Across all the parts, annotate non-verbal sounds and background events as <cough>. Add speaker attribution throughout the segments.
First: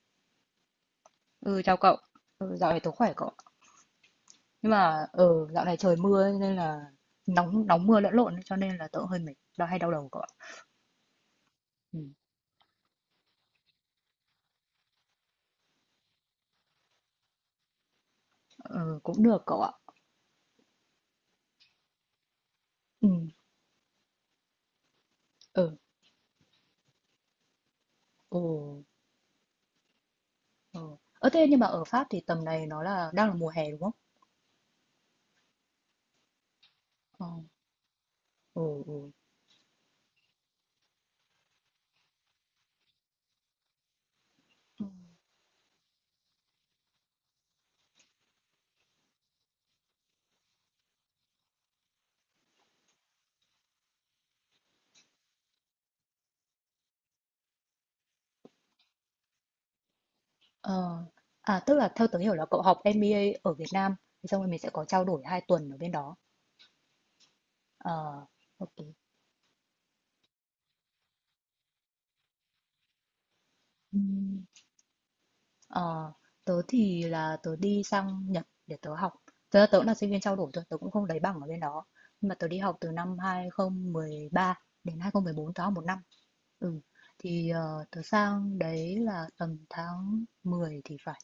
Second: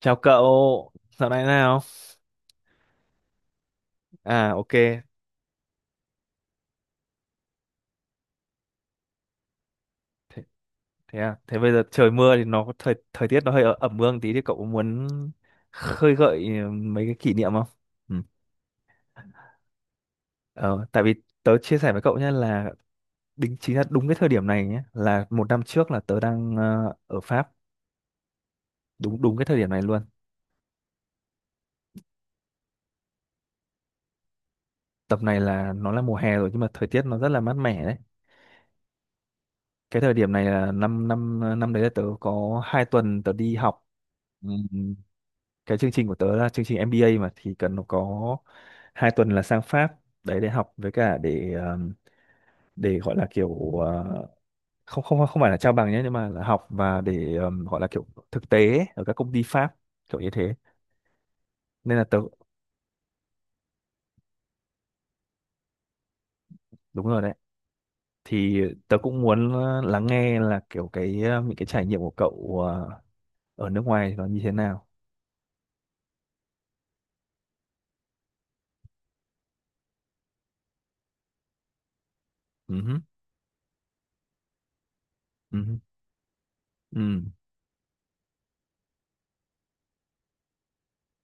Speaker 1: Chào cậu, dạo này thế
Speaker 2: Ừ, Chào
Speaker 1: nào?
Speaker 2: cậu. Dạo này tớ khỏe cậu ạ.
Speaker 1: À
Speaker 2: Nhưng
Speaker 1: ok, thế,
Speaker 2: mà dạo này trời mưa ấy, nên là nóng nóng mưa lẫn lộn ấy, cho nên là tớ hơi mệt, đau đầu cậu ạ.
Speaker 1: thế à, thế bây giờ
Speaker 2: Ừ.
Speaker 1: trời mưa thì nó có thời thời tiết nó hơi ẩm ương tí thì cậu muốn khơi gợi mấy cái kỷ niệm không? Ừ.
Speaker 2: Ừ, Cũng được cậu ạ.
Speaker 1: Ờ, Tại vì tớ chia sẻ với cậu nhé, là
Speaker 2: Ừ,
Speaker 1: đính chính là đúng cái thời điểm này nhé, là một năm
Speaker 2: ừ,
Speaker 1: trước là tớ đang ở Pháp,
Speaker 2: ừ,
Speaker 1: đúng đúng cái thời điểm này luôn.
Speaker 2: ừ. Thế nhưng mà ở Pháp thì tầm này nó đang là mùa hè đúng không?
Speaker 1: Tầm này là nó là mùa hè rồi nhưng mà thời tiết nó
Speaker 2: Ờ,
Speaker 1: rất là mát mẻ đấy.
Speaker 2: ừ, ừ.
Speaker 1: Cái thời điểm này là năm năm năm đấy là tớ có 2 tuần. Ừ.
Speaker 2: Ừ.
Speaker 1: Cái chương trình của tớ là chương trình MBA mà, thì cần nó có 2 tuần đấy để học, với cả để gọi là kiểu không không không phải là trao bằng nhé, nhưng mà là học và để gọi là kiểu thực tế ấy, ở các công ty Pháp, kiểu như thế.
Speaker 2: Ờ, Tức là
Speaker 1: Nên là
Speaker 2: theo tớ
Speaker 1: tớ
Speaker 2: hiểu là cậu học MBA ở Việt Nam, xong rồi mình sẽ có trao đổi 2 tuần ở bên đó.
Speaker 1: đúng rồi đấy.
Speaker 2: Ờ,
Speaker 1: Thì
Speaker 2: ok.
Speaker 1: tớ cũng muốn lắng nghe là kiểu cái những cái trải nghiệm của cậu ở nước ngoài nó như thế nào.
Speaker 2: Ờ, Tớ thì là tớ đi sang Nhật để tớ học. Tớ cũng là sinh viên trao đổi thôi, tớ cũng không lấy bằng ở bên đó. Nhưng mà tớ đi học
Speaker 1: Ừ
Speaker 2: từ
Speaker 1: hứ,
Speaker 2: năm 2013 đến 2014, tớ
Speaker 1: ừ
Speaker 2: học
Speaker 1: hứ,
Speaker 2: 1 năm. Ừ,
Speaker 1: ừ,
Speaker 2: thì tớ sang đấy là tầm tháng 10 thì phải.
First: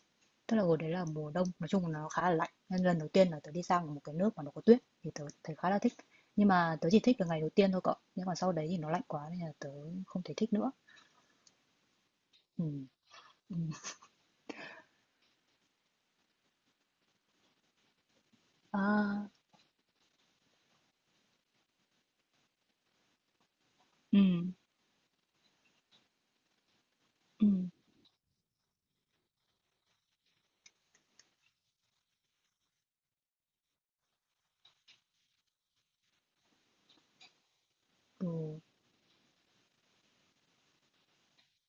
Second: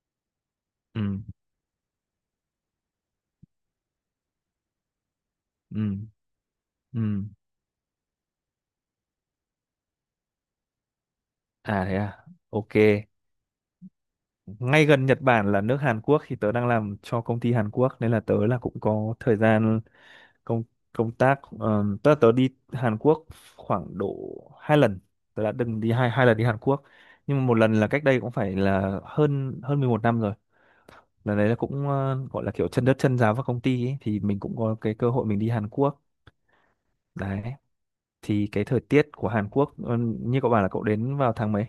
Speaker 2: Tức là hồi đấy
Speaker 1: ừ,
Speaker 2: là mùa đông, nói chung là nó khá là lạnh. Nên lần đầu tiên là tớ đi sang một cái nước mà nó có tuyết thì tớ thấy khá là
Speaker 1: ừ,
Speaker 2: thích. Nhưng mà tớ chỉ
Speaker 1: ừ.
Speaker 2: thích được ngày đầu tiên thôi cậu. Nhưng mà sau đấy thì nó lạnh quá nên là tớ không thể thích nữa.
Speaker 1: À thế à.
Speaker 2: Ừ.
Speaker 1: Ok.
Speaker 2: Ừ.
Speaker 1: Ngay gần Nhật Bản là nước Hàn Quốc thì tớ đang làm cho công ty Hàn Quốc, nên là tớ là cũng có
Speaker 2: À,
Speaker 1: thời gian công công tác, tớ tớ đi Hàn Quốc khoảng độ
Speaker 2: ừ.
Speaker 1: hai lần. Tớ đã từng đi hai hai lần đi Hàn Quốc, nhưng mà
Speaker 2: Ừ.
Speaker 1: một lần là cách đây cũng phải là hơn hơn 11 năm rồi. Lần đấy là cũng gọi là kiểu chân đất chân giáo vào công ty ấy, thì mình cũng có cái cơ hội mình đi Hàn Quốc đấy.
Speaker 2: Ừ.
Speaker 1: Thì cái thời tiết của Hàn Quốc như cậu bảo là cậu đến vào tháng mấy,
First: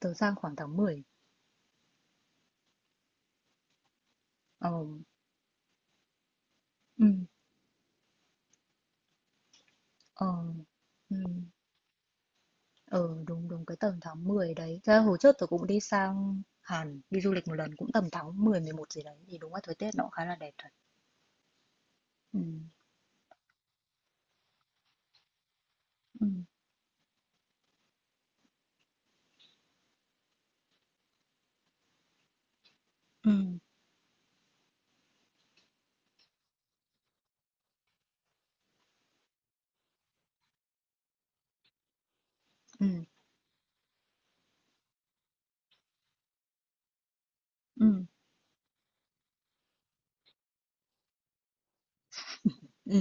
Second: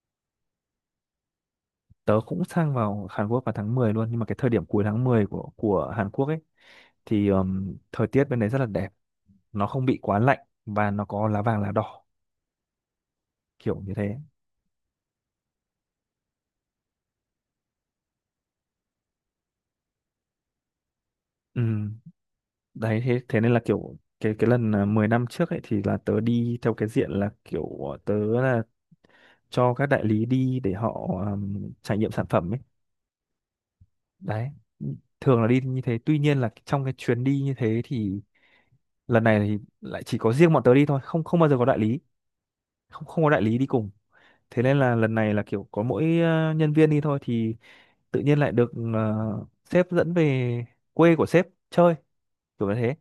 Speaker 2: Tớ sang khoảng tháng mười.
Speaker 1: tớ cũng sang vào Hàn Quốc vào tháng 10 luôn, nhưng mà cái thời điểm
Speaker 2: Ờ,
Speaker 1: cuối tháng 10 của Hàn Quốc ấy
Speaker 2: ừm,
Speaker 1: thì thời tiết bên đấy rất là đẹp, nó không bị quá
Speaker 2: ờ,
Speaker 1: lạnh và nó có lá
Speaker 2: ừm,
Speaker 1: vàng lá đỏ,
Speaker 2: ờ, đúng, đúng cái
Speaker 1: kiểu
Speaker 2: tầm
Speaker 1: như thế.
Speaker 2: tháng 10 đấy. Thật ra hồi trước tớ cũng đi sang Hàn, đi du lịch một lần cũng tầm tháng mười mười một gì đấy. Thì đúng là thời tiết nó cũng khá là đẹp thật.
Speaker 1: Ừm.
Speaker 2: Ừ,
Speaker 1: Đấy thế thế nên là kiểu cái lần 10 năm trước ấy thì là tớ
Speaker 2: ừ,
Speaker 1: đi theo cái diện là kiểu tớ là cho các đại lý đi để họ trải nghiệm sản phẩm ấy.
Speaker 2: ừ,
Speaker 1: Đấy. Thường là đi như thế, tuy nhiên là trong cái chuyến đi như thế thì lần này thì lại chỉ có riêng bọn tớ đi thôi, không không bao giờ có đại lý,
Speaker 2: ừ,
Speaker 1: không không có đại lý đi cùng. Thế nên là lần này là kiểu có mỗi nhân viên đi thôi, thì
Speaker 2: ừ,
Speaker 1: tự nhiên lại được sếp dẫn về quê của sếp chơi, kiểu như thế.
Speaker 2: ừ,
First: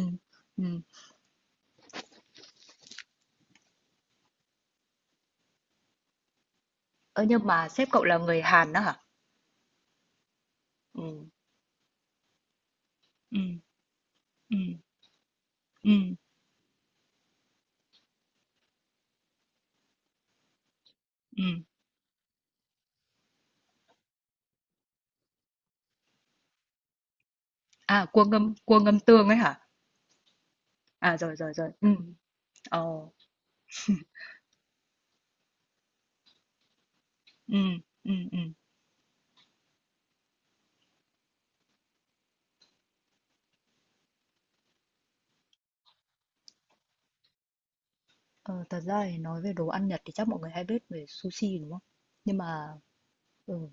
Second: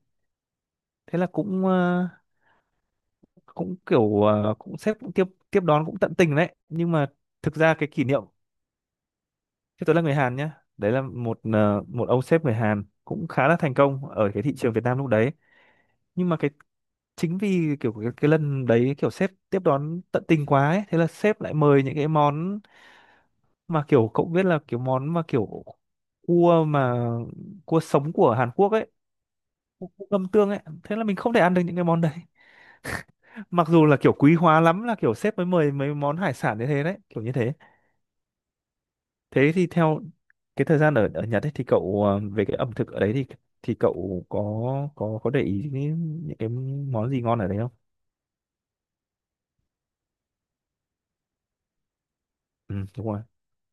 Speaker 2: ừm.
Speaker 1: Thế là cũng cũng kiểu cũng sếp cũng tiếp tiếp đón cũng tận tình đấy, nhưng mà
Speaker 2: Ơ, nhưng
Speaker 1: thực
Speaker 2: mà
Speaker 1: ra
Speaker 2: sếp
Speaker 1: cái
Speaker 2: cậu
Speaker 1: kỷ
Speaker 2: là
Speaker 1: niệm,
Speaker 2: người Hàn đó hả?
Speaker 1: chứ tôi là người Hàn nhá, đấy là
Speaker 2: Ừ,
Speaker 1: một một ông sếp người Hàn cũng
Speaker 2: ừ,
Speaker 1: khá là thành công ở cái thị
Speaker 2: ừ,
Speaker 1: trường Việt Nam lúc đấy.
Speaker 2: ừ,
Speaker 1: Nhưng mà cái chính vì kiểu cái lần đấy kiểu sếp tiếp đón tận tình quá ấy, thế là sếp lại
Speaker 2: ừm.
Speaker 1: mời những cái món mà kiểu cậu biết là kiểu món mà kiểu cua mà cua
Speaker 2: À,
Speaker 1: sống của Hàn Quốc
Speaker 2: cua
Speaker 1: ấy,
Speaker 2: ngâm tương ấy hả?
Speaker 1: cua cua ngâm tương ấy. Thế là mình
Speaker 2: À,
Speaker 1: không
Speaker 2: rồi,
Speaker 1: thể
Speaker 2: rồi,
Speaker 1: ăn được
Speaker 2: rồi.
Speaker 1: những cái
Speaker 2: Ừ,
Speaker 1: món đấy.
Speaker 2: ờ,
Speaker 1: <laughs> Mặc dù là kiểu quý hóa lắm là kiểu sếp mới mời mấy món hải sản như thế đấy, kiểu như thế.
Speaker 2: ừ, ừ, ừ.
Speaker 1: Thế thì theo cái thời gian ở ở Nhật ấy thì cậu về cái ẩm thực ở đấy thì cậu có có để ý những cái món gì ngon ở đấy không?
Speaker 2: Ờ, Thật ra thì nói về đồ ăn Nhật thì chắc mọi người hay biết về sushi đúng không? Nhưng mà
Speaker 1: Ừ đúng rồi.
Speaker 2: ừ,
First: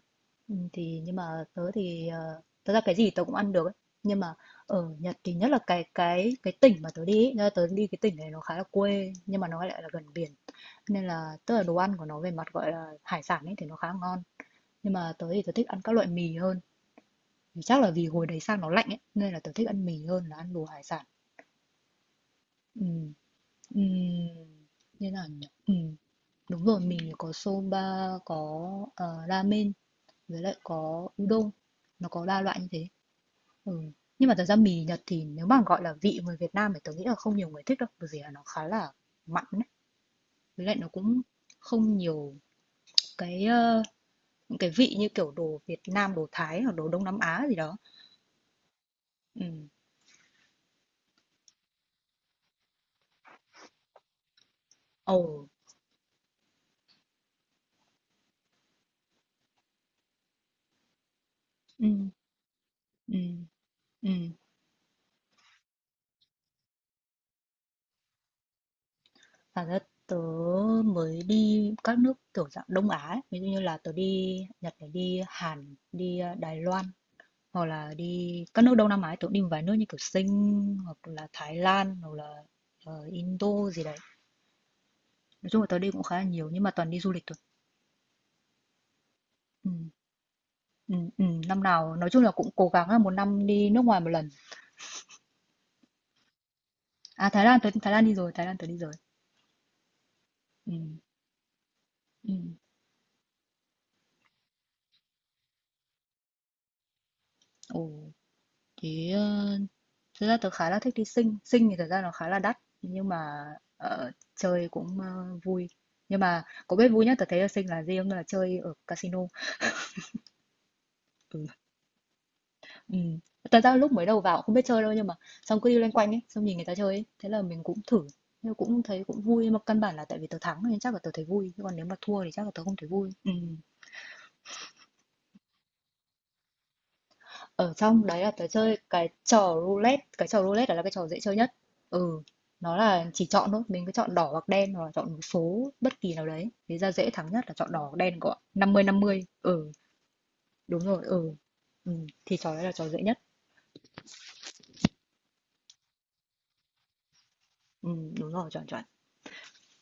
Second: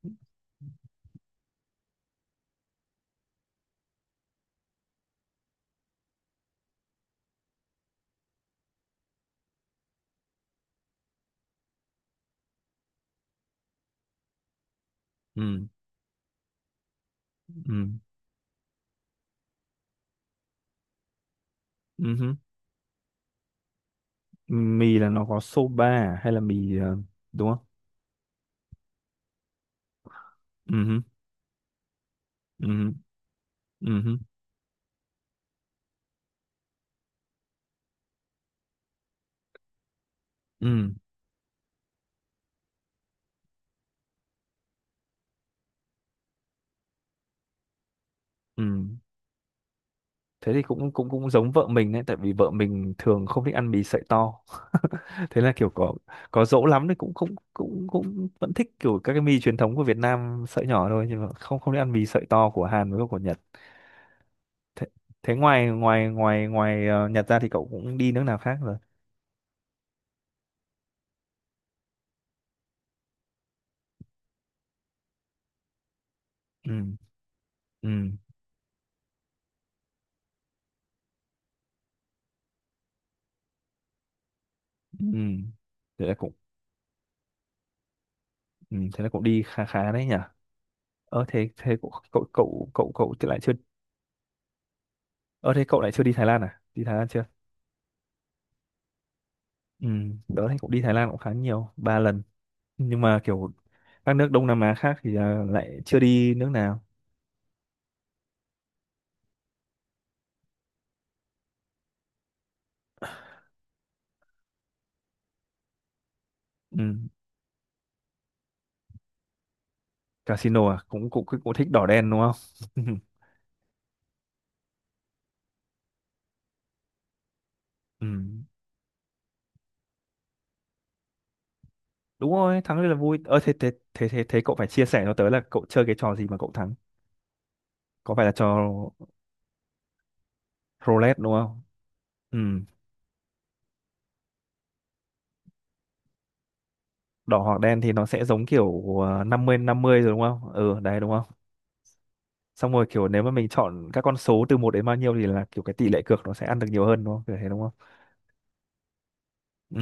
Speaker 2: ừ, thì nhưng mà tớ thì thật ra cái gì tớ cũng ăn được ấy. Nhưng mà ở Nhật thì nhất là cái tỉnh mà tớ đi ấy, tớ đi cái tỉnh này nó khá là quê nhưng mà nó lại là gần biển. Nên là tức là đồ ăn của nó về mặt gọi là hải sản ấy thì nó khá ngon. Nhưng mà tớ thì tớ
Speaker 1: Ừ,
Speaker 2: thích ăn các loại mì hơn. Thì
Speaker 1: ừ,
Speaker 2: chắc là vì hồi đấy sang nó lạnh ấy nên là tớ thích ăn mì hơn là ăn đồ hải sản.
Speaker 1: ừ hứ.
Speaker 2: Ừ, ừ,
Speaker 1: Mì là
Speaker 2: như nào
Speaker 1: nó có
Speaker 2: nhỉ? Ừ.
Speaker 1: soba à? Hay là
Speaker 2: Đúng
Speaker 1: mì
Speaker 2: rồi, mình có
Speaker 1: đúng không?
Speaker 2: soba, có, ramen với lại
Speaker 1: Ừ hứ,
Speaker 2: có udon, nó có 3 loại
Speaker 1: ừ
Speaker 2: như thế.
Speaker 1: hứ,
Speaker 2: Ừ.
Speaker 1: ừ hứ,
Speaker 2: Nhưng mà thật ra mì Nhật thì nếu mà gọi là vị người Việt Nam thì tớ nghĩ là không nhiều người thích đâu, bởi vì là nó khá là mặn ấy. Với lại nó
Speaker 1: ừ.
Speaker 2: cũng không nhiều cái những cái vị như kiểu đồ Việt Nam, đồ Thái hoặc đồ Đông Nam Á gì đó.
Speaker 1: Ừ.
Speaker 2: Ừ.
Speaker 1: Thế thì cũng cũng cũng giống vợ mình đấy, tại vì vợ mình thường không thích ăn mì sợi to.
Speaker 2: Ồ.
Speaker 1: <laughs> Thế là kiểu có dỗ lắm thì cũng cũng cũng cũng vẫn thích kiểu các cái mì truyền thống của Việt Nam sợi nhỏ thôi, nhưng mà không không thích
Speaker 2: Ừ.
Speaker 1: ăn mì sợi to của Hàn với của
Speaker 2: Ừ.
Speaker 1: Nhật.
Speaker 2: Ừ.
Speaker 1: Thế, thế ngoài ngoài ngoài ngoài Nhật ra thì cậu cũng đi nước nào khác rồi?
Speaker 2: Và ra tớ mới đi các nước kiểu dạng Đông Á ấy. Ví dụ như là tớ đi Nhật này, đi Hàn, đi Đài Loan
Speaker 1: Ừ.
Speaker 2: hoặc
Speaker 1: Ừ.
Speaker 2: là đi các nước Đông Nam Á tưởng đi một vài nước như kiểu Sing hoặc là Thái Lan hoặc là Indo gì đấy,
Speaker 1: Ừ.
Speaker 2: nói chung là tớ đi cũng
Speaker 1: Thế là
Speaker 2: khá là
Speaker 1: cũng
Speaker 2: nhiều nhưng mà toàn đi du lịch thôi.
Speaker 1: ừ. Thế là cũng đi khá
Speaker 2: Ừ,
Speaker 1: khá đấy nhỉ.
Speaker 2: ừ, ừ.
Speaker 1: Ờ thế
Speaker 2: Năm
Speaker 1: thế cậu
Speaker 2: nào nói chung
Speaker 1: cậu
Speaker 2: là cũng cố
Speaker 1: cậu
Speaker 2: gắng
Speaker 1: cậu
Speaker 2: là một
Speaker 1: cậu thì lại
Speaker 2: năm
Speaker 1: chưa.
Speaker 2: đi nước ngoài một lần.
Speaker 1: Ờ thế cậu lại chưa đi Thái Lan à? Đi Thái Lan chưa?
Speaker 2: À, Thái Lan tớ, Thái Lan đi rồi, Thái Lan tớ đi rồi.
Speaker 1: Ừ, đó thì cũng
Speaker 2: Ừ,
Speaker 1: đi Thái Lan cũng khá nhiều, ba lần.
Speaker 2: ừ.
Speaker 1: Nhưng mà kiểu các nước Đông Nam Á khác thì lại chưa đi nước nào.
Speaker 2: Ồ, thế thực ra tớ khá là thích đi Sing. Sing thì thật ra nó khá là đắt nhưng mà chơi cũng vui, nhưng mà có biết
Speaker 1: Ừ.
Speaker 2: vui nhất tớ thấy ở Sing là gì không, là chơi ở casino.
Speaker 1: Casino à, cũng cũng
Speaker 2: Ừ.
Speaker 1: cũng thích đỏ đen đúng không?
Speaker 2: Ừ.
Speaker 1: <laughs>
Speaker 2: Thật ra lúc mới đầu vào cũng không biết chơi đâu, nhưng mà xong cứ đi loanh quanh ấy, xong nhìn người ta chơi ấy, thế là mình cũng thử.
Speaker 1: Ừ.
Speaker 2: Nhưng cũng thấy cũng vui, nhưng mà căn bản là tại vì tớ thắng nên chắc là tớ thấy vui, chứ còn nếu mà thua thì
Speaker 1: Đúng
Speaker 2: chắc là
Speaker 1: rồi,
Speaker 2: tớ không
Speaker 1: thắng
Speaker 2: thấy
Speaker 1: rất là
Speaker 2: vui.
Speaker 1: vui.
Speaker 2: Ừ.
Speaker 1: Ờ thế thế thế thế thế cậu phải chia sẻ cho tớ là cậu chơi cái trò gì mà cậu thắng.
Speaker 2: Ở trong
Speaker 1: Có
Speaker 2: đấy
Speaker 1: phải
Speaker 2: là
Speaker 1: là
Speaker 2: tớ
Speaker 1: trò
Speaker 2: chơi cái trò roulette. Cái trò roulette là cái trò
Speaker 1: roulette
Speaker 2: dễ
Speaker 1: đúng
Speaker 2: chơi nhất.
Speaker 1: không?
Speaker 2: Ừ,
Speaker 1: Ừ.
Speaker 2: nó là chỉ chọn thôi, mình cứ chọn đỏ hoặc đen, hoặc là chọn một số bất kỳ nào đấy, thế ra dễ thắng
Speaker 1: Đỏ
Speaker 2: nhất là
Speaker 1: hoặc
Speaker 2: chọn đỏ
Speaker 1: đen thì
Speaker 2: hoặc
Speaker 1: nó
Speaker 2: đen
Speaker 1: sẽ
Speaker 2: cậu ạ,
Speaker 1: giống
Speaker 2: năm mươi
Speaker 1: kiểu
Speaker 2: năm mươi. Ừ,
Speaker 1: 50 rồi đúng không?
Speaker 2: đúng
Speaker 1: Ừ đấy
Speaker 2: rồi,
Speaker 1: đúng không?
Speaker 2: ừ. Ừ, thì trò đấy là
Speaker 1: Xong rồi
Speaker 2: trò dễ
Speaker 1: kiểu
Speaker 2: nhất.
Speaker 1: nếu mà mình chọn các con số từ một đến bao nhiêu thì là kiểu cái tỷ lệ cược nó sẽ ăn được nhiều hơn đúng không, kiểu thế đúng.
Speaker 2: Ừ, đúng rồi, chuẩn chuẩn.
Speaker 1: Ừ.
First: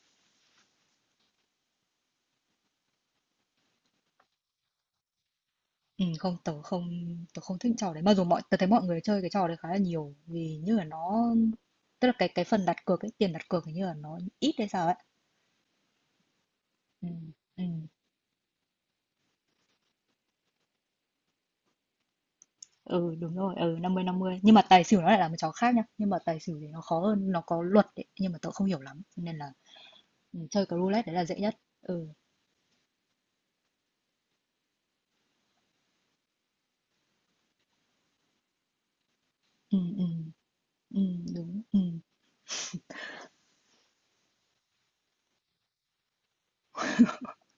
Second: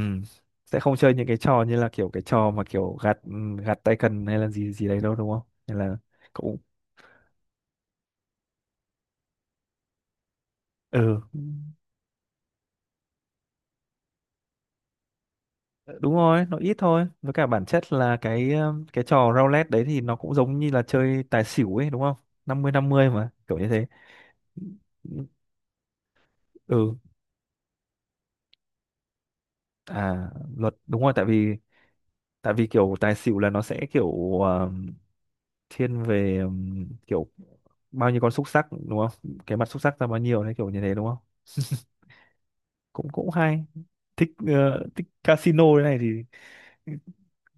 Speaker 1: Sẽ không chơi những cái trò như là kiểu cái trò mà kiểu gạt gạt tay cần hay là gì gì đấy đâu đúng không, nên là
Speaker 2: Không,
Speaker 1: cũng
Speaker 2: tớ không thích trò đấy. Mặc dù mọi, tớ thấy mọi người chơi cái trò đấy khá là nhiều, vì như là
Speaker 1: ừ.
Speaker 2: nó, tức là cái phần đặt cược ấy, tiền đặt cược hình như là nó ít hay sao ấy.
Speaker 1: Ờ, đúng rồi, nó ít thôi,
Speaker 2: Ừ,
Speaker 1: với cả
Speaker 2: ừ,
Speaker 1: bản chất là cái trò roulette đấy thì nó cũng giống như là chơi tài xỉu ấy đúng không? Năm mươi năm mươi
Speaker 2: ừ
Speaker 1: mà,
Speaker 2: đúng rồi,
Speaker 1: kiểu như
Speaker 2: ừ
Speaker 1: thế.
Speaker 2: 50/50. Nhưng mà tài xỉu nó lại là một trò khác nhá. Nhưng mà tài xỉu thì nó
Speaker 1: Ừ
Speaker 2: khó hơn, nó có luật ấy, nhưng mà tớ không hiểu lắm. Cho nên là
Speaker 1: à.
Speaker 2: ừ, chơi
Speaker 1: Luật
Speaker 2: cái
Speaker 1: đúng
Speaker 2: roulette
Speaker 1: rồi,
Speaker 2: đấy
Speaker 1: tại
Speaker 2: là dễ nhất.
Speaker 1: vì
Speaker 2: Ừ,
Speaker 1: kiểu tài xỉu là nó sẽ kiểu um, thiên về kiểu bao nhiêu con xúc xắc đúng không, cái mặt
Speaker 2: ừ,
Speaker 1: xúc xắc
Speaker 2: ừ,
Speaker 1: ra bao nhiêu đấy, kiểu như thế
Speaker 2: ừ
Speaker 1: đúng không?
Speaker 2: đúng. Ừ.
Speaker 1: Cũng cũng hay thích thích casino thế này thì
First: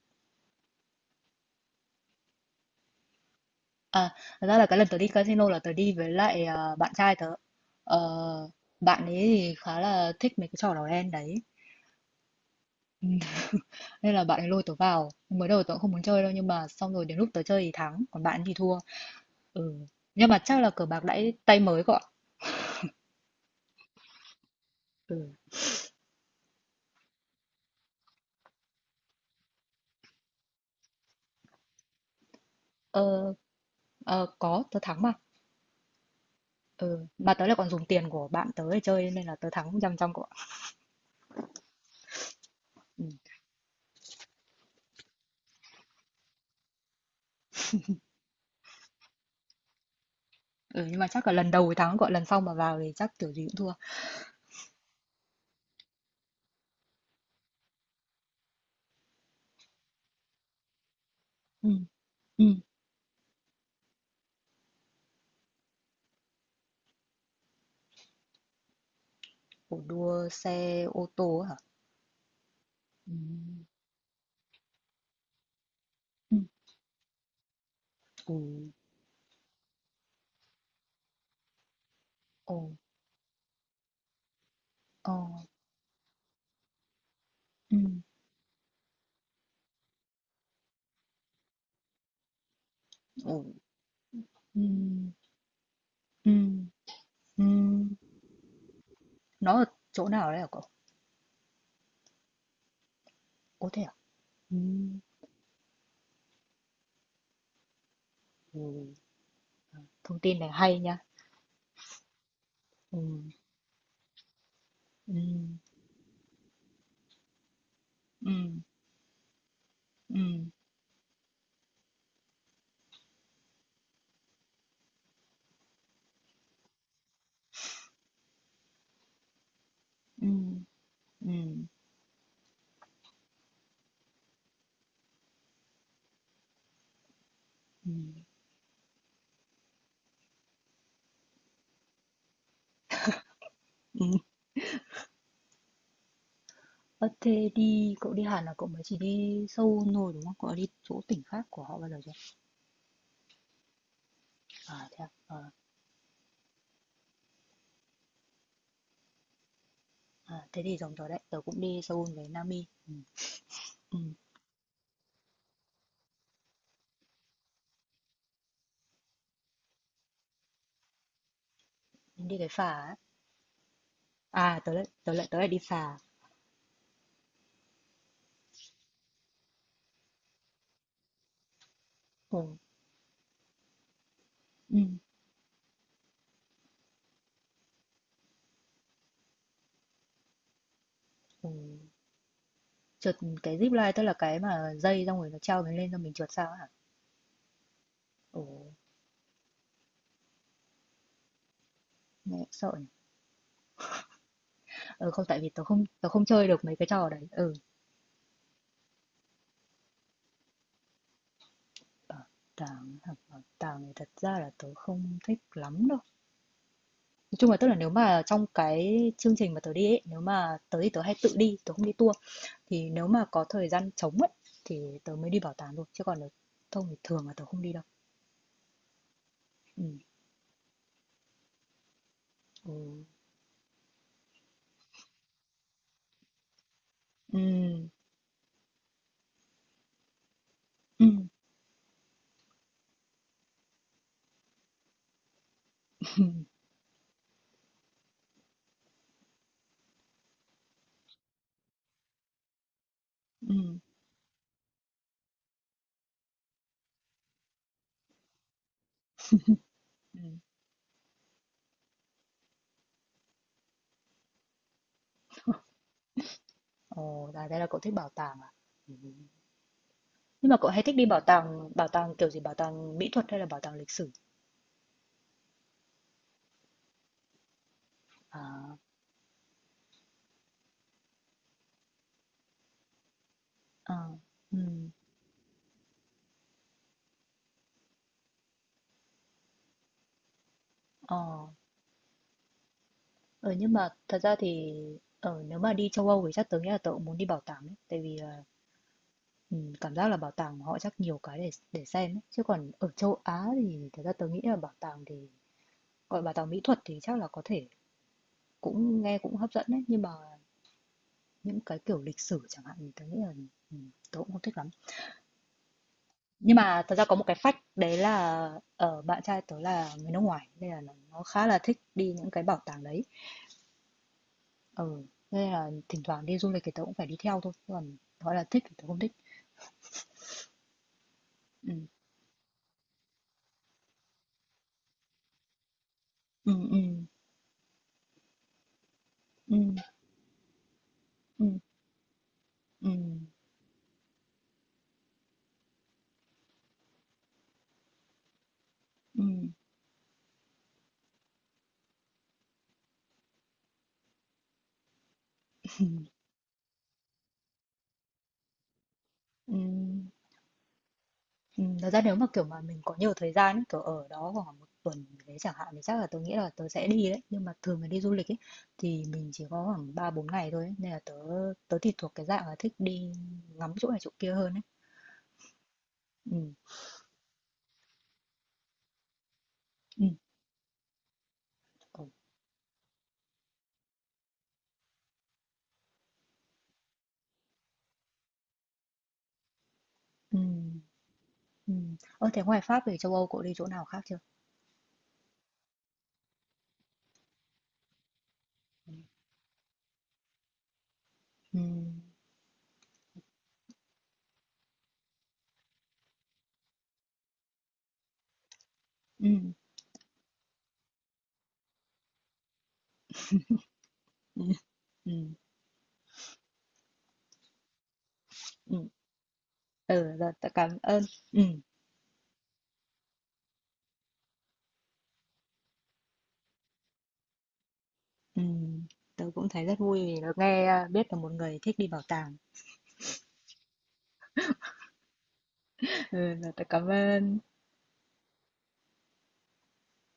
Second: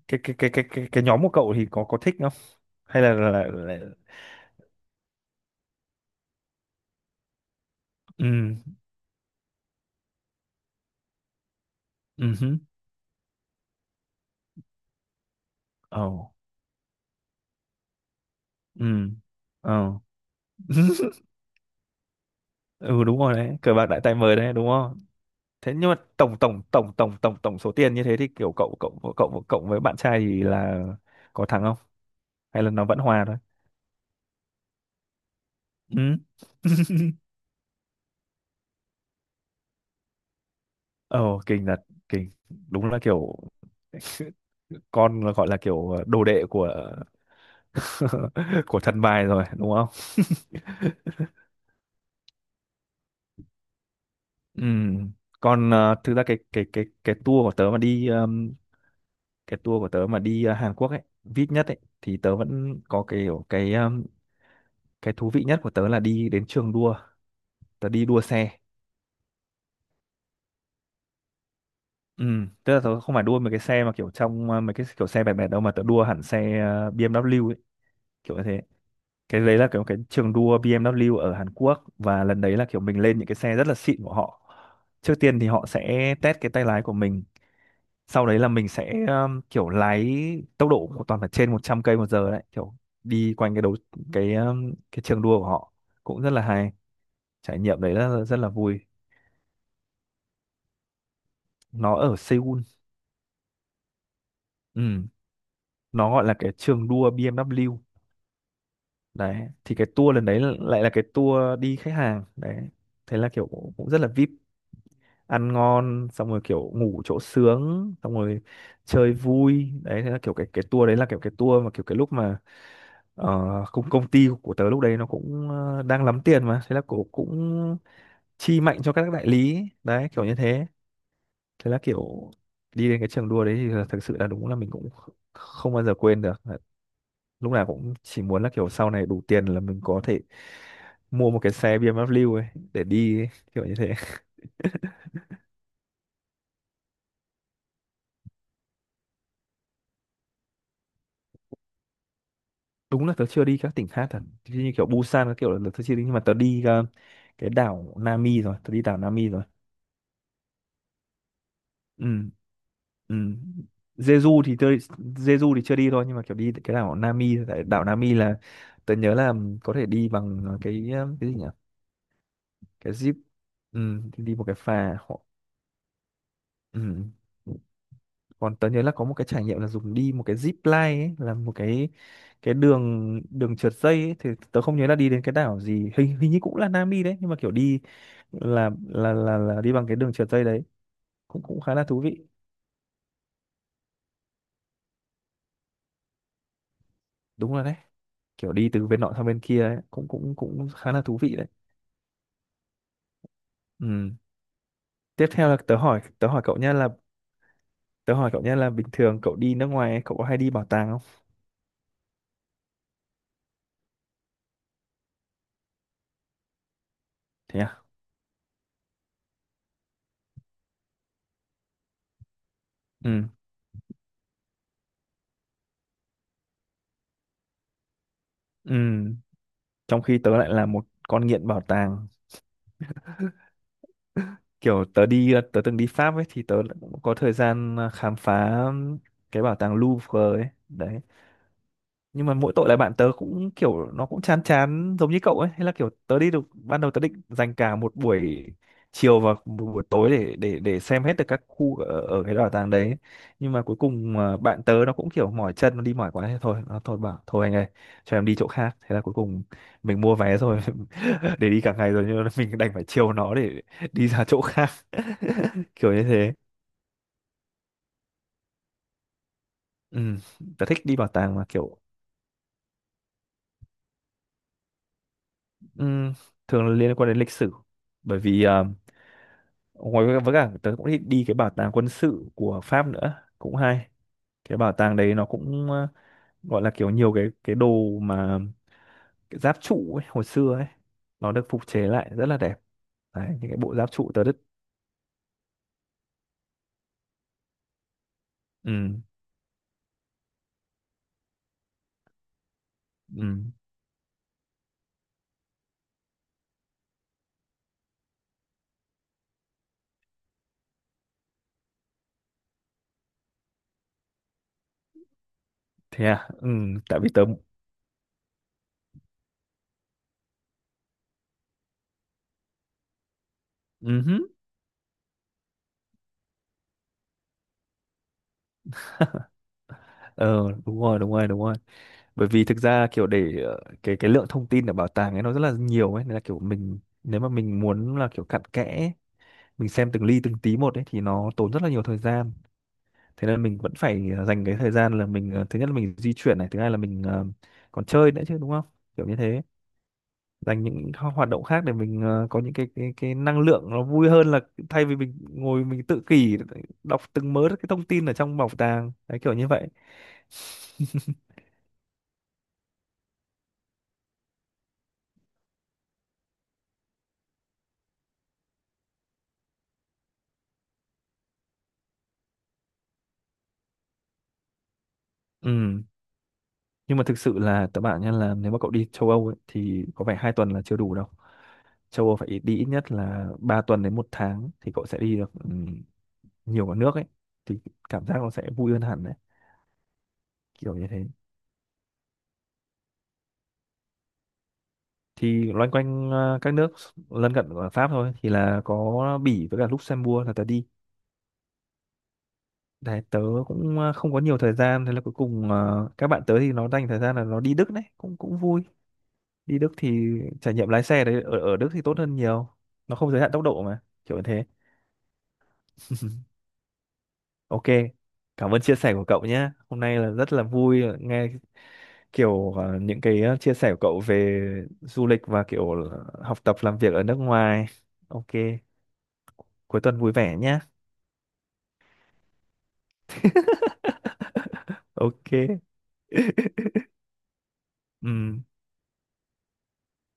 Speaker 1: cái nhóm của cậu thì có thích không, hay là là...
Speaker 2: À, thật ra là cái lần tớ đi casino là tớ đi với lại bạn trai tớ. Ờ,
Speaker 1: ừ.
Speaker 2: bạn ấy thì khá là thích mấy cái trò đỏ đen đấy.
Speaker 1: Ừ hứ.
Speaker 2: <laughs> Nên là bạn ấy lôi tớ vào, mới đầu tớ cũng không muốn
Speaker 1: Ồ.
Speaker 2: chơi đâu, nhưng mà xong rồi đến lúc tớ chơi thì thắng, còn bạn ấy thì thua.
Speaker 1: Ừ.
Speaker 2: Ừ.
Speaker 1: Ồ.
Speaker 2: Nhưng mà chắc là cờ bạc
Speaker 1: <laughs>
Speaker 2: đãi tay mới cậu ạ.
Speaker 1: Ừ đúng rồi đấy, cờ bạc đại tay mời đấy đúng không?
Speaker 2: Ừ.
Speaker 1: Thế nhưng mà tổng tổng tổng tổng tổng tổng số tiền như thế thì kiểu cậu cậu cậu cậu với bạn trai thì là có thắng không, hay là nó vẫn hòa
Speaker 2: Ờ,
Speaker 1: thôi?
Speaker 2: ờ, có, tớ thắng mà.
Speaker 1: Ừ.
Speaker 2: Ừ. Mà tớ lại còn dùng tiền của bạn tớ để chơi nên là tớ thắng trăm trăm cậu ạ.
Speaker 1: Ồ kinh thật. Kinh. Đúng là
Speaker 2: Ừ,
Speaker 1: kiểu con là gọi là kiểu đồ đệ của <laughs> của thần bài rồi đúng không?
Speaker 2: ừ. Nhưng mà chắc là lần đầu thì thắng cậu ạ, lần sau mà vào thì chắc kiểu gì cũng thua.
Speaker 1: Ừ. Còn thực ra cái tour của tớ mà đi cái tour của tớ mà đi Hàn Quốc ấy, vip nhất
Speaker 2: Ừ.
Speaker 1: ấy thì tớ
Speaker 2: Ừ.
Speaker 1: vẫn có cái kiểu cái thú vị nhất của tớ là đi đến trường đua, tớ đi đua xe.
Speaker 2: Ủa, đua xe ô tô hả?
Speaker 1: Ừ, tức là tớ
Speaker 2: Ừ.
Speaker 1: không phải đua mấy cái xe mà kiểu trong mấy cái kiểu xe bẹt bẹt đâu, mà tớ đua hẳn
Speaker 2: Ừ.
Speaker 1: xe BMW ấy, kiểu như thế.
Speaker 2: Ừ.
Speaker 1: Cái đấy là kiểu cái trường đua BMW ở Hàn Quốc, và lần
Speaker 2: Ồ.
Speaker 1: đấy là kiểu mình lên những cái xe rất là xịn của họ.
Speaker 2: Ồ.
Speaker 1: Trước tiên thì họ sẽ test cái tay lái của mình,
Speaker 2: Ừ.
Speaker 1: sau đấy là mình sẽ kiểu lái tốc độ của toàn phải trên 100 cây một giờ đấy, kiểu đi
Speaker 2: Ồ.
Speaker 1: quanh cái đấu
Speaker 2: Ừ.
Speaker 1: cái trường đua của họ, cũng rất
Speaker 2: Ừ.
Speaker 1: là hay.
Speaker 2: Ừ.
Speaker 1: Trải nghiệm đấy là rất là vui.
Speaker 2: Nó ở chỗ nào đấy hả cậu?
Speaker 1: Nó ở Seoul.
Speaker 2: Có thể ừm,
Speaker 1: Ừ. Nó gọi là cái trường đua BMW
Speaker 2: ừm,
Speaker 1: đấy. Thì cái tour
Speaker 2: thông
Speaker 1: lần
Speaker 2: tin
Speaker 1: đấy
Speaker 2: này hay
Speaker 1: lại là
Speaker 2: nha.
Speaker 1: cái tour đi khách hàng đấy, thế là
Speaker 2: Ừm,
Speaker 1: kiểu cũng cũng rất là VIP, ăn
Speaker 2: ừm,
Speaker 1: ngon xong rồi kiểu ngủ chỗ sướng xong rồi
Speaker 2: ừm,
Speaker 1: chơi vui đấy. Thế là kiểu cái
Speaker 2: ừm,
Speaker 1: cái tour đấy là kiểu cái tour mà kiểu cái lúc mà uh, công công ty của tớ lúc đấy nó cũng đang lắm tiền, mà thế là cổ cũng chi mạnh cho các đại lý đấy, kiểu như
Speaker 2: ừm,
Speaker 1: thế.
Speaker 2: ừm,
Speaker 1: Thế là kiểu đi đến cái trường đua đấy thì là thực sự là đúng là mình cũng không bao giờ quên được, lúc nào cũng chỉ
Speaker 2: ừm,
Speaker 1: muốn là kiểu sau này đủ tiền là mình có thể mua một cái xe BMW ấy để đi ấy, kiểu như thế.
Speaker 2: ừm. Ơ, thế đi, cậu đi Hàn là cậu mới chỉ đi Seoul thôi đúng không? Cậu đã đi chỗ tỉnh khác của họ bao giờ chưa?
Speaker 1: Đúng là tớ chưa đi các tỉnh khác thật, chứ như
Speaker 2: À
Speaker 1: kiểu
Speaker 2: thế à?
Speaker 1: Busan các
Speaker 2: Ờ,
Speaker 1: kiểu là tớ chưa đi, nhưng mà tớ đi cái đảo Nami rồi, tớ đi đảo Nami rồi.
Speaker 2: à, thế thì giống tớ đấy, tớ cũng đi Seoul với
Speaker 1: Ừ.
Speaker 2: Nami.
Speaker 1: Ừ.
Speaker 2: Ừm,
Speaker 1: Jeju thì tớ, Jeju thì chưa đi thôi, nhưng mà kiểu đi cái đảo Nami, tại đảo Nami là tớ nhớ là có thể đi bằng cái cái gì nhỉ,
Speaker 2: nhưng đi cái phà
Speaker 1: cái
Speaker 2: ấy.
Speaker 1: jeep. Ừ, thì đi một cái
Speaker 2: À, tớ lại
Speaker 1: phà
Speaker 2: tớ
Speaker 1: họ.
Speaker 2: lại tớ lại đi phà.
Speaker 1: Ừ, còn tớ nhớ là có một cái trải nghiệm là dùng đi một cái zip line ấy, là một cái
Speaker 2: Ừm,
Speaker 1: đường đường trượt dây ấy, thì tớ không nhớ là
Speaker 2: ừm,
Speaker 1: đi đến cái đảo gì, hình hình như cũng là Nam đi đấy, nhưng mà kiểu đi là đi bằng cái đường trượt dây đấy, cũng cũng khá
Speaker 2: ừm.
Speaker 1: là thú vị.
Speaker 2: Trượt cái zip line tức là cái mà dây xong rồi nó treo mình lên cho mình trượt sao ấy hả?
Speaker 1: Đúng rồi đấy,
Speaker 2: Ồ,
Speaker 1: kiểu đi từ bên nọ sang bên kia ấy. Cũng cũng cũng khá là thú vị đấy.
Speaker 2: nghe sợ nhỉ.
Speaker 1: Ừ.
Speaker 2: Ừ, không
Speaker 1: Tiếp
Speaker 2: tại
Speaker 1: theo
Speaker 2: vì
Speaker 1: là
Speaker 2: tớ không, tớ không
Speaker 1: tớ hỏi
Speaker 2: chơi
Speaker 1: cậu
Speaker 2: được
Speaker 1: nhé,
Speaker 2: mấy cái
Speaker 1: là
Speaker 2: trò đấy. Ừ,
Speaker 1: tớ hỏi cậu nhé là bình thường cậu đi nước ngoài ấy, cậu có hay đi bảo tàng không?
Speaker 2: bảo tàng, học bảo tàng thì thật ra là tớ không thích lắm đâu. Nói chung là,
Speaker 1: Thế
Speaker 2: tức là
Speaker 1: à.
Speaker 2: nếu mà trong cái chương trình mà tớ đi ấy, nếu mà tớ thì tớ hay tự đi, tớ không đi tour. Thì nếu
Speaker 1: Ừ.
Speaker 2: mà có thời gian trống ấy thì tớ mới đi bảo tàng thôi, chứ còn nếu không thì thường là tớ không đi đâu.
Speaker 1: Ừ.
Speaker 2: Ừ.
Speaker 1: Trong khi tớ lại là một con nghiện bảo tàng,
Speaker 2: Ừ.
Speaker 1: kiểu tớ đi, tớ từng đi Pháp ấy thì tớ cũng có thời
Speaker 2: Ừ.
Speaker 1: gian khám phá cái bảo tàng Louvre ấy đấy.
Speaker 2: Ừ.
Speaker 1: Nhưng mà mỗi tội là bạn tớ cũng kiểu nó cũng chán chán giống như cậu ấy, hay là kiểu tớ đi được,
Speaker 2: <laughs>
Speaker 1: ban đầu tớ định dành cả một buổi chiều và một buổi tối để xem hết được các khu ở, ở cái bảo tàng đấy, nhưng
Speaker 2: Ừ.
Speaker 1: mà cuối
Speaker 2: Ừ.
Speaker 1: cùng bạn tớ nó cũng kiểu mỏi chân, nó đi mỏi quá thế thôi, nó thôi bảo thôi anh ơi cho em đi chỗ khác, thế là cuối cùng mình mua
Speaker 2: Ừ.
Speaker 1: vé rồi <laughs> để đi cả ngày rồi, nhưng mà mình đành phải chiều nó để đi ra chỗ khác <laughs> kiểu như thế.
Speaker 2: Ồ, à, thế là cậu thích bảo tàng à? Ừ.
Speaker 1: Ừ,
Speaker 2: Nhưng mà
Speaker 1: tớ
Speaker 2: cậu
Speaker 1: thích
Speaker 2: hay thích
Speaker 1: đi
Speaker 2: đi
Speaker 1: bảo tàng mà kiểu,
Speaker 2: bảo tàng kiểu gì? Bảo tàng mỹ thuật hay là bảo tàng lịch sử?
Speaker 1: ừ, thường là liên quan đến lịch sử, bởi vì
Speaker 2: À.
Speaker 1: ngoài với cả tớ cũng thích đi cái bảo tàng quân sự của Pháp nữa, cũng hay.
Speaker 2: Ờ,
Speaker 1: Cái bảo
Speaker 2: ừm,
Speaker 1: tàng đấy nó cũng gọi là kiểu nhiều cái đồ mà, cái giáp trụ ấy, hồi xưa ấy,
Speaker 2: ờ,
Speaker 1: nó được phục chế lại rất là đẹp đấy, những
Speaker 2: ờ
Speaker 1: cái
Speaker 2: nhưng
Speaker 1: bộ
Speaker 2: mà
Speaker 1: giáp trụ
Speaker 2: thật
Speaker 1: tớ
Speaker 2: ra
Speaker 1: đứt.
Speaker 2: thì nếu mà đi châu Âu thì chắc tớ nghĩ là tớ cũng muốn đi bảo tàng đấy, tại vì là
Speaker 1: Ừ.
Speaker 2: cảm giác là bảo tàng họ chắc nhiều cái để xem ấy. Chứ còn ở châu
Speaker 1: Ừ.
Speaker 2: Á thì thật ra tớ nghĩ là bảo tàng thì gọi bảo tàng mỹ thuật thì chắc là có thể cũng nghe cũng hấp dẫn đấy, nhưng mà những cái kiểu lịch sử chẳng hạn thì tớ nghĩ là tớ cũng không thích lắm.
Speaker 1: Thế à. Ừ.
Speaker 2: Nhưng mà thật
Speaker 1: Tại
Speaker 2: ra
Speaker 1: vì
Speaker 2: có
Speaker 1: tớ.
Speaker 2: một cái fact đấy là ở bạn trai tớ là người nước ngoài nên là nó khá là thích đi những cái bảo tàng đấy.
Speaker 1: Ừ hứ.
Speaker 2: Ừ, nên là thỉnh thoảng đi du lịch thì tớ cũng phải đi theo thôi, còn gọi là thích thì tớ không thích.
Speaker 1: Ờ, đúng rồi, đúng rồi, đúng rồi,
Speaker 2: Ừ,
Speaker 1: bởi vì thực ra kiểu để cái lượng thông tin ở bảo tàng ấy nó rất là nhiều ấy, nên là kiểu
Speaker 2: ừ, ừ,
Speaker 1: mình, nếu mà mình muốn là kiểu cặn kẽ ấy,
Speaker 2: ừ,
Speaker 1: mình xem từng ly từng tí một ấy thì nó
Speaker 2: ừ,
Speaker 1: tốn rất là nhiều thời gian,
Speaker 2: ừ,
Speaker 1: thế nên mình vẫn phải dành cái thời gian là mình thứ nhất là mình di chuyển này, thứ hai là mình, ờ, còn chơi nữa chứ, đúng không, kiểu như
Speaker 2: ừ,
Speaker 1: thế, dành những hoạt động khác để mình có những cái năng lượng nó vui hơn là thay vì mình ngồi mình tự kỷ đọc từng mớ cái thông tin ở trong bảo tàng đấy, kiểu như
Speaker 2: ừ,
Speaker 1: vậy. <laughs>
Speaker 2: ừ. Thật ra nếu mà kiểu mà mình có nhiều thời gian ấy, kiểu ở đó khoảng 1 tuần gì đấy chẳng hạn thì chắc là tớ nghĩ là tớ sẽ đi đấy. Nhưng mà thường là đi du lịch ấy, thì mình chỉ có khoảng 3 4 ngày thôi ấy. Nên là tớ, tớ thì thuộc cái dạng là thích đi ngắm chỗ này chỗ kia hơn ấy.
Speaker 1: Ừ.
Speaker 2: Ừ,
Speaker 1: Nhưng mà thực sự là các bạn nhá, là nếu mà cậu đi châu Âu ấy, thì có
Speaker 2: ừ,
Speaker 1: vẻ 2 tuần là chưa đủ đâu,
Speaker 2: ừ,
Speaker 1: châu Âu phải đi ít nhất là 3 tuần đến 1 tháng thì cậu sẽ đi được, ừ, nhiều cả nước ấy, thì cảm giác nó sẽ vui hơn hẳn đấy,
Speaker 2: ừ,
Speaker 1: kiểu như thế.
Speaker 2: ừ. Ờ, thế ngoài Pháp về châu Âu cậu đi chỗ nào khác chưa?
Speaker 1: Thì loanh quanh các nước lân cận của Pháp thôi, thì là có Bỉ với cả Luxembourg là tớ đi
Speaker 2: Ừ,
Speaker 1: đấy. Tớ cũng không có nhiều thời gian, thế là cuối cùng các bạn tớ thì nó dành thời gian là nó đi Đức đấy, cũng cũng vui.
Speaker 2: ừ,
Speaker 1: Đi Đức thì trải nghiệm lái xe đấy ở ở Đức thì tốt hơn nhiều, nó không giới hạn tốc độ mà, kiểu như
Speaker 2: ừ,
Speaker 1: thế.
Speaker 2: ừ.
Speaker 1: Ok, cảm ơn chia
Speaker 2: Ừ,
Speaker 1: sẻ của cậu nhé, hôm nay là
Speaker 2: ừ rồi,
Speaker 1: rất là
Speaker 2: tớ cảm
Speaker 1: vui
Speaker 2: ơn.
Speaker 1: nghe,
Speaker 2: Ừ,
Speaker 1: kiểu ờ, những cái ờ, chia sẻ của cậu về du lịch và kiểu ờ, học tập làm việc ở nước ngoài. Ok,
Speaker 2: ừ, tớ cũng thấy rất
Speaker 1: cuối tuần
Speaker 2: vui
Speaker 1: vui
Speaker 2: vì được
Speaker 1: vẻ nhé.
Speaker 2: nghe à, biết là một người thích đi bảo tàng.
Speaker 1: Ok.
Speaker 2: Ừ, rồi, tớ cảm ơn.
Speaker 1: Ừ.